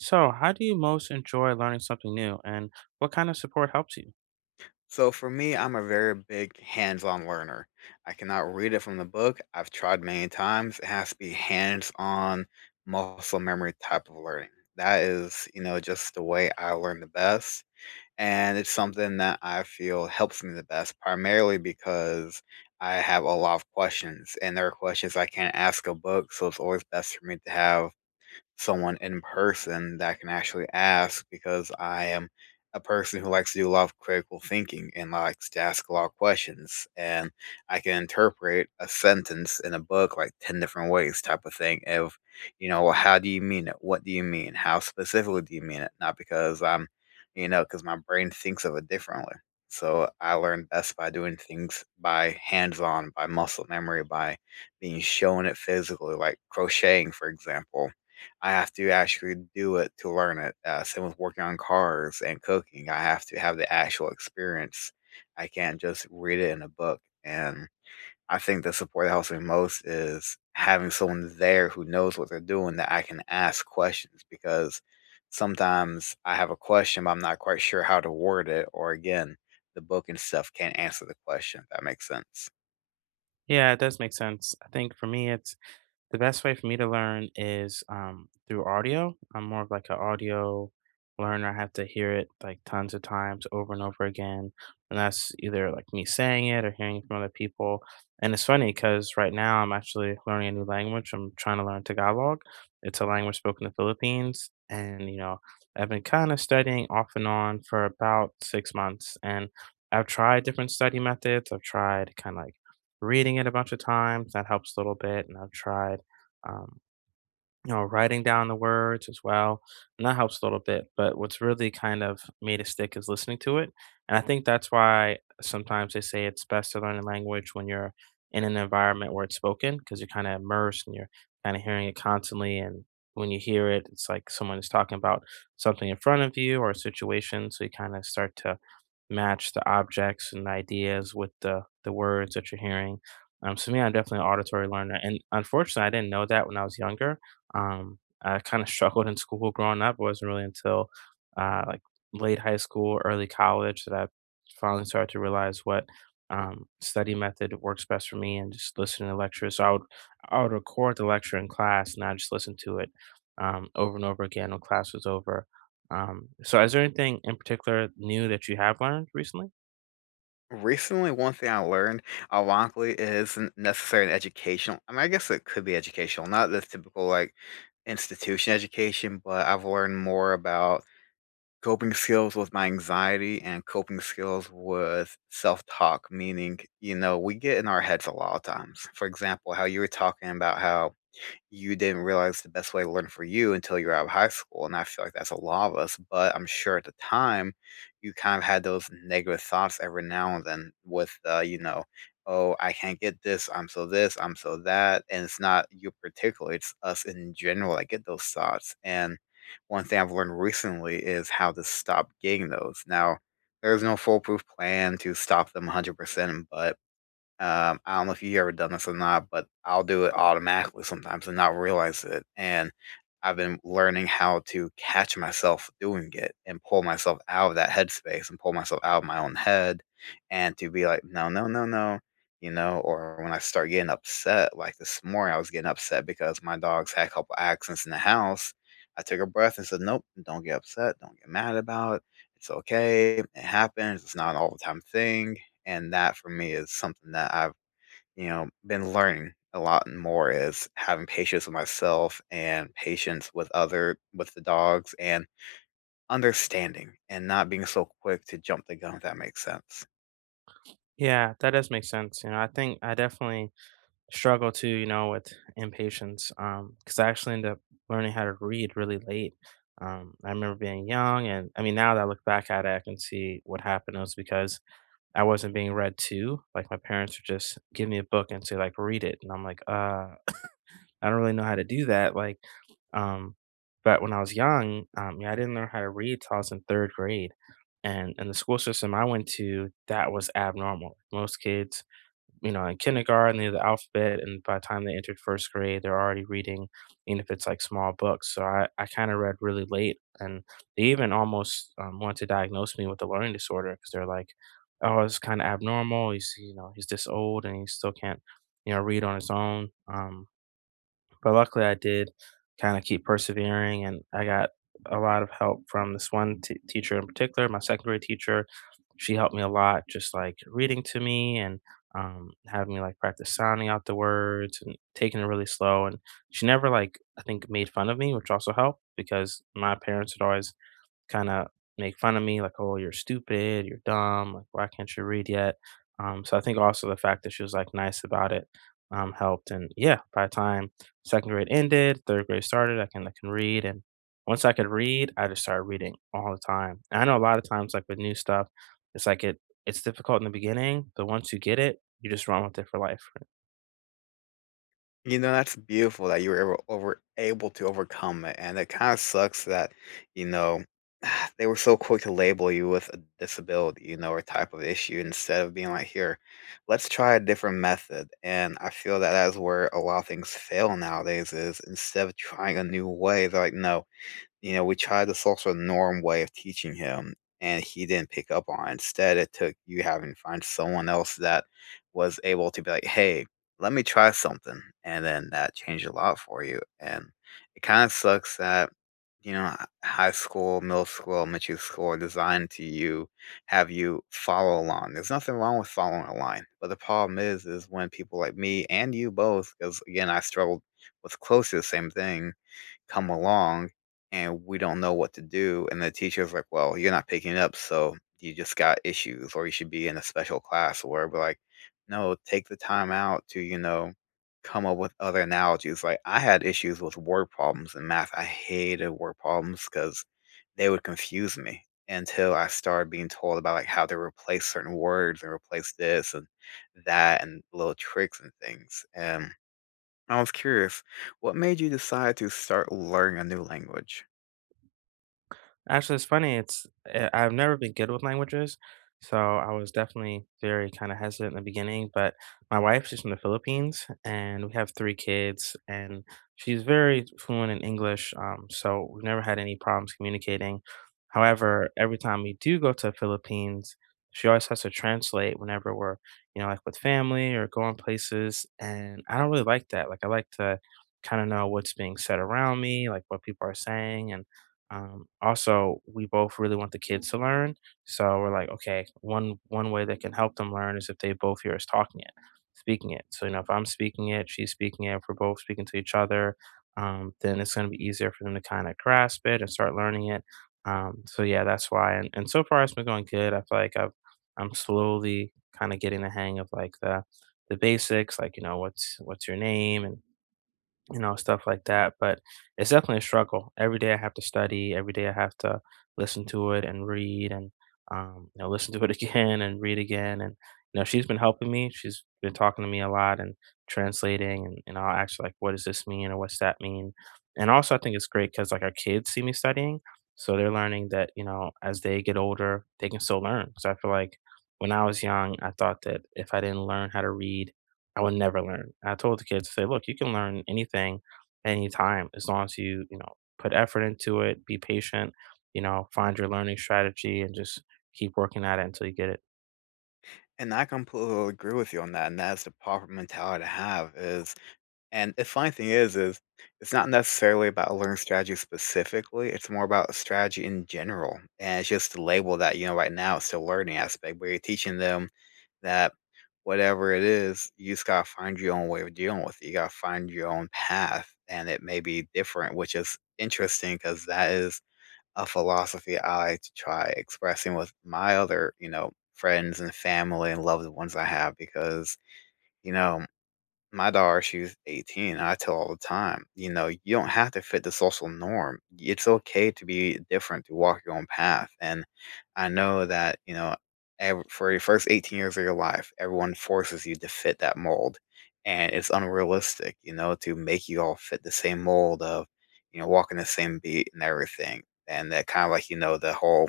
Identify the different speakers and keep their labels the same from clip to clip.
Speaker 1: So, how do you most enjoy learning something new and what kind of support helps you?
Speaker 2: So for me, I'm a very big hands-on learner. I cannot read it from the book. I've tried many times. It has to be hands-on muscle memory type of learning. That is, you know, just the way I learn the best. And it's something that I feel helps me the best, primarily because I have a lot of questions, and there are questions I can't ask a book, so it's always best for me to have someone in person that can actually ask because I am a person who likes to do a lot of critical thinking and likes to ask a lot of questions. And I can interpret a sentence in a book like 10 different ways, type of thing. Of, you know, well, how do you mean it? What do you mean? How specifically do you mean it? Not because I'm, you know, because my brain thinks of it differently. So I learn best by doing things by hands on, by muscle memory, by being shown it physically, like crocheting, for example. I have to actually do it to learn it. Same with working on cars and cooking. I have to have the actual experience. I can't just read it in a book. And I think the support that helps me most is having someone there who knows what they're doing that I can ask questions because sometimes I have a question, but I'm not quite sure how to word it. Or again, the book and stuff can't answer the question. If that makes sense.
Speaker 1: Yeah, it does make sense. I think for me, it's the best way for me to learn is through audio. I'm more of like an audio learner. I have to hear it like tons of times over and over again. And that's either like me saying it or hearing from other people. And it's funny because right now I'm actually learning a new language. I'm trying to learn Tagalog. It's a language spoken in the Philippines. And, you know, I've been kind of studying off and on for about six months. And I've tried different study methods. I've tried kind of like reading it a bunch of times. That helps a little bit. And I've tried um, you know, writing down the words as well, and that helps a little bit. But what's really kind of made it stick is listening to it, and I think that's why sometimes they say it's best to learn a language when you're in an environment where it's spoken because you're kind of immersed and you're kind of hearing it constantly. And when you match the objects and ideas with the words that you're hearing. So me, I'm definitely an auditory learner, and unfortunately, I didn't know that when I was younger. Um, I kind of struggled in school growing up. It wasn't really until like late high school, early college that I finally started to realize what study method works best for me, and just listening to lectures. So I would record the lecture in class, and I just listen to it over and over again when class was over. So is there anything in particular new that you have learned recently?
Speaker 2: Recently, one thing I learned, ironically, it isn't necessarily an educational. I mean, I guess it could be educational, not the typical like institution education, but I've learned more about coping skills with my anxiety and coping skills with self talk, meaning, you know, we get in our heads a lot of times. For example, how you were talking about how you didn't realize the best way to learn for you until you're out of high school. And I feel like that's a lot of us. But I'm sure at the time, you kind of had those negative thoughts every now and then with, you know, oh, I can't get this. I'm so this. I'm so that. And it's not you particularly, it's us in general that get those thoughts. And one thing I've learned recently is how to stop getting those. Now, there's no foolproof plan to stop them 100%, but I don't know if you ever done this or not, but I'll do it automatically sometimes and not realize it. And I've been learning how to catch myself doing it and pull myself out of that headspace and pull myself out of my own head and to be like, no, no, no, no, you know, or when I start getting upset, like this morning, I was getting upset because my dogs had a couple accidents in the house. I took a breath and said, nope, don't get upset. Don't get mad about it. It's okay. It happens. It's not an all the time thing and that for me is something that I've, you know, been learning a lot and more is having patience with myself and patience with other with the dogs and understanding and not being so quick to jump the gun if that makes sense.
Speaker 1: Yeah, that does make sense. You know, I think I definitely struggle too, you know, with impatience. Because I actually ended up learning how to read really late. I remember being young, and I mean, now that I look back at it, I can see what happened. It was because I wasn't being read to. Like my parents would just give me a book and say, like, read it, and I'm like, I don't really know how to do that, um, but when I was young, yeah, I didn't learn how to read till I was in 3rd grade, and in the school system I went to, that was abnormal. Most kids, you know, in kindergarten, they knew the alphabet, and by the time they entered 1st grade, they're already reading, even if it's, like, small books, so I kinda read really late, and they even almost, wanted to diagnose me with a learning disorder because 'cause they're like, "Oh, it's kinda abnormal, he's, you know, he's this old and he still can't, you know, read on his own." But luckily, I did kind of keep persevering, and I got a lot of help from this one teacher in particular, my second grade teacher. She helped me a lot, just like reading to me and having me like practice sounding out the words and taking it really slow. And she never like I think made fun of me, which also helped because my parents had always kinda make fun of me, like, "Oh, you're stupid, you're dumb, like, why can't you read yet?" So I think also the fact that she was, like, nice about it, helped, and yeah, by the time 2nd grade ended, 3rd grade started, I can read, and once I could read, I just started reading all the time. And I know a lot of times, like, with new stuff, it's like it it's difficult in the beginning, but once you get it, you just run with it for life.
Speaker 2: You know, that's beautiful that you were able to overcome it, and it kinda sucks that, you know, they were so quick to label you with a disability, you know, or type of issue instead of being like, "Here, let's try a different method," and I feel that that is where a lot of things fail nowadays is instead of trying a new way, they're like, "No, you know, we tried this also norm way of teaching him, and he didn't pick up on it. Instead, it took you having to find someone else that was able to be like, "Hey, let me try something," and then that changed a lot for you. And it kind of sucks that you know high school, middle school, elementary school are designed to you have you follow along. There's nothing wrong with following a line, but the problem is when people like me and you both, because again, I struggled with close to the same thing come along and we don't know what to do. And the teacher was like, well, you're not picking it up. So you just got issues or you should be in a special class or we're like, no, take the time out to, you know, come up with other analogies. Like I had issues with word problems in math. I hated word problems because they would confuse me until I started being told about like how to replace certain words and replace this and that and little tricks and things. And I was curious, what made you decide to start learning a new language?
Speaker 1: Actually, it's funny. I've never been good with languages, so I was definitely very kind of hesitant in the beginning. But my wife, she's from the Philippines, and we have three kids, and she's very fluent in English. So we've never had any problems communicating. However, every time we do go to the Philippines, she always has to translate whenever we're, you know, like with family or going places. And I don't really like that. Like I like to kind of know what's being said around me, like what people are saying, and also, we both really want the kids to learn, so we're like, okay, one way that can help them learn is if they both hear us talking it, speaking it. So you know, if I'm speaking it, she's speaking it, if we're both speaking to each other, then it's going to be easier for them to kind of grasp it and start learning it. So yeah, that's why. And so far, it's been going good. I feel like I'm slowly kind of getting the hang of like the basics, like you know, what's your name and you know, stuff like that. But it's definitely a struggle. Every day I have to study, every day I have to listen to it and read and you know, listen to it again and read again. And you know, she's been helping me. She's been talking to me a lot and translating and I'll ask her, like, what does this mean or what's that mean? And also I think it's great because like our kids see me studying. So they're learning that, you know, as they get older, they can still learn. Because I feel like when I was young, I thought that if I didn't learn how to read I would never learn. I told the kids, say, look, you can learn anything, anytime, as long as you, you know, put effort into it, be patient, you know, find your learning strategy and just keep working at it until you get it.
Speaker 2: And I completely agree with you on that, and that's the proper mentality to have is and the funny thing is it's not necessarily about learning strategy specifically, it's more about strategy in general. And it's just the label that, you know, right now it's still learning aspect, but you're teaching them that whatever it is, you just gotta find your own way of dealing with it. You gotta find your own path. And it may be different, which is interesting because that is a philosophy I like to try expressing with my other, you know, friends and family and loved ones I have because, you know, my daughter, she's 18, and I tell all the time, you know, you don't have to fit the social norm. It's okay to be different, to walk your own path. And I know that, you know, ev for your first 18 years of your life, everyone forces you to fit that mold. And it's unrealistic, you know, to make you all fit the same mold of, you know, walking the same beat and everything. And that kind of like, you know, the whole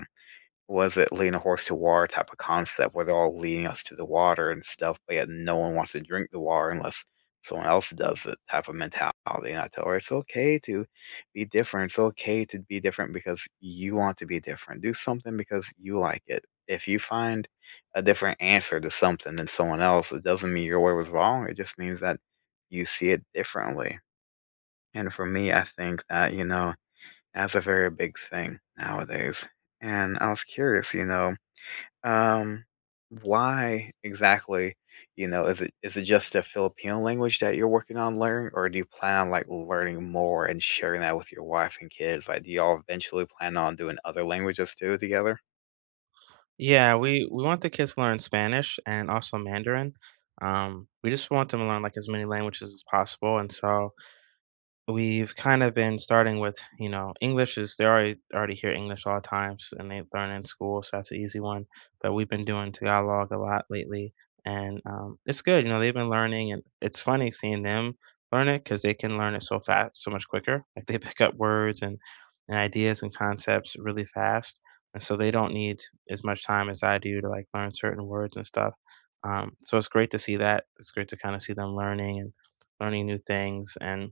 Speaker 2: was it leading a horse to water type of concept where they're all leading us to the water and stuff, but yet no one wants to drink the water unless someone else does it type of mentality. And I tell her it's okay to be different. It's okay to be different because you want to be different. Do something because you like it. If you find a different answer to something than someone else, it doesn't mean your way was wrong. It just means that you see it differently. And for me, I think that, you know, that's a very big thing nowadays. And I was curious, you know, um, why exactly, you know, is it just a Filipino language that you're working on learning, or do you plan on like learning more and sharing that with your wife and kids? Like, do y'all eventually plan on doing other languages too together?
Speaker 1: Yeah, we want the kids to learn Spanish and also Mandarin. We just want them to learn like as many languages as possible. And so we've kind of been starting with, you know, English is they already hear English all the times and they learn in school, so that's an easy one. But we've been doing Tagalog a lot lately, and it's good. You know, they've been learning, and it's funny seeing them learn it because they can learn it so fast, so much quicker. Like they pick up words and ideas and concepts really fast, and so they don't need as much time as I do to like learn certain words and stuff. So it's great to see that. It's great to kind of see them learning and learning new things and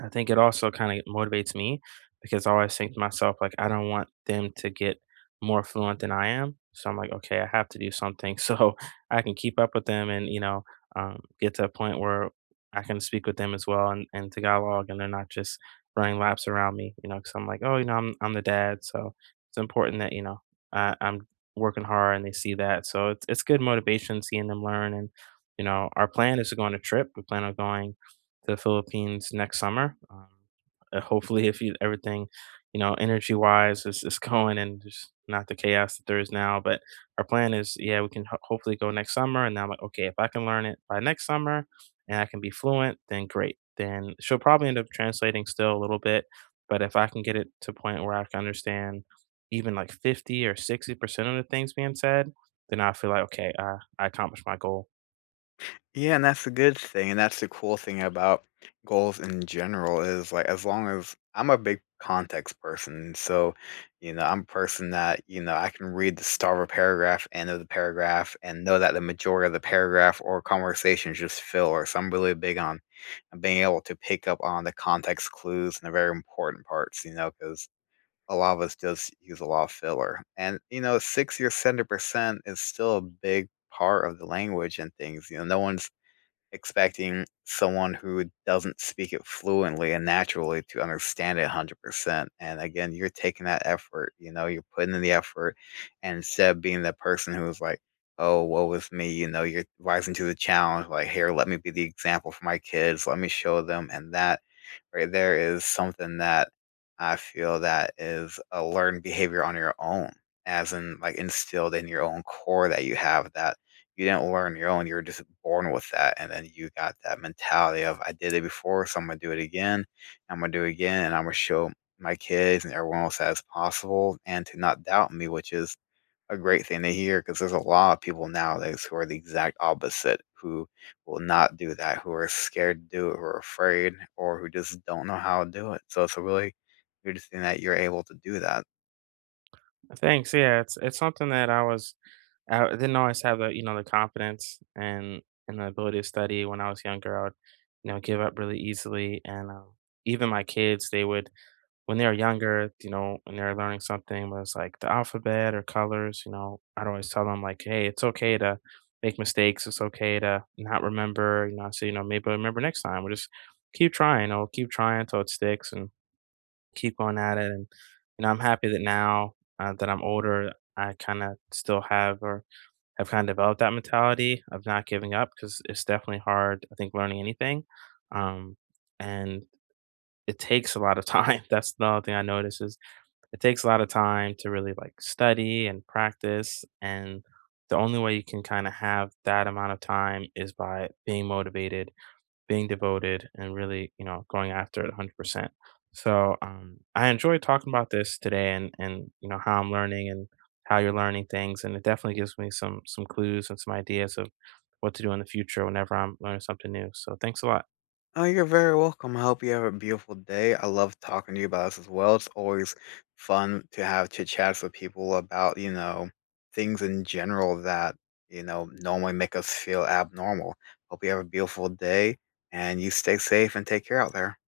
Speaker 1: I think it also kind of motivates me because I always think to myself, like, I don't want them to get more fluent than I am. So I'm like, okay, I have to do something so I can keep up with them and, you know, get to a point where I can speak with them as well and to dialogue and they're not just running laps around me, you know, because I'm like, oh, you know, I'm the dad. So it's important that, you know, I'm working hard and they see that. So it's good motivation seeing them learn. And, you know, our plan is to go on a trip. We plan on going to the Philippines next summer. Hopefully, if you, everything, you know, energy wise is going and just not the chaos that there is now. But our plan is, yeah, we can hopefully go next summer. And now I'm like, okay, if I can learn it by next summer and I can be fluent, then great. Then she'll probably end up translating still a little bit. But if I can get it to a point where I can understand even like 50 or 60% of the things being said, then I feel like, okay, I accomplished my goal.
Speaker 2: Yeah, and that's the good thing, and that's the cool thing about goals in general is like as long as I'm a big context person, so you know I'm a person that you know I can read the start of a paragraph, end of the paragraph, and know that the majority of the paragraph or conversation is just filler. So I'm really big on being able to pick up on the context clues and the very important parts, you know, because a lot of us just use a lot of filler, and you know, 60 or 70% is still a big part of the language and things. You know, no one's expecting someone who doesn't speak it fluently and naturally to understand it 100%, and again, you're taking that effort, you know, you're putting in the effort, and instead of being that person who's like, "Oh, woe is me," you know, you're rising to the challenge, like, "Here, let me be the example for my kids, let me show them," and that right there is something that I feel that is a learned behavior on your own, as in like instilled in your own core that you have that you didn't learn your own. You were just born with that, and then you got that mentality of I did it before, so I'm gonna do it again. I'm gonna do it again, and I'm gonna show my kids and everyone else that it's possible, and to not doubt me, which is a great thing to hear because there's a lot of people nowadays who are the exact opposite, who will not do that, who are scared to do it, who are afraid, or who just don't know how to do it. So it's a really good thing that you're able to do that.
Speaker 1: Thanks. Yeah, it's something that I didn't always have the, you know, the confidence and the ability to study when I was younger. I would, you know, give up really easily, and even my kids, they would when they were younger, you know, when they were learning something was like the alphabet or colors. You know, I'd always tell them like, hey, it's okay to make mistakes. It's okay to not remember. You know, so you know, maybe I'll remember next time. We'll just keep trying. Or keep trying until it sticks, and keep going at it. And you know, I'm happy that now that I'm older, I kind of still have or I've kind of developed that mentality of not giving up because it's definitely hard, I think, learning anything. Um, and it takes a lot of time. That's the other thing I notice is it takes a lot of time to really like study and practice. And the only way you can kind of have that amount of time is by being motivated being devoted and really, you know, going after it 100%. So I enjoyed talking about this today and you know, how I'm learning and how you're learning things. And it definitely gives me some clues and some ideas of what to do in the future whenever I'm learning something new. So thanks a lot.
Speaker 2: Oh, you're very welcome. I hope you have a beautiful day. I love talking to you about this as well. It's always fun to have chit chats with people about, you know, things in general that, you know, normally make us feel abnormal. Hope you have a beautiful day and you stay safe and take care out there.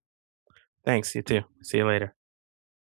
Speaker 1: Thanks. You too. See you later.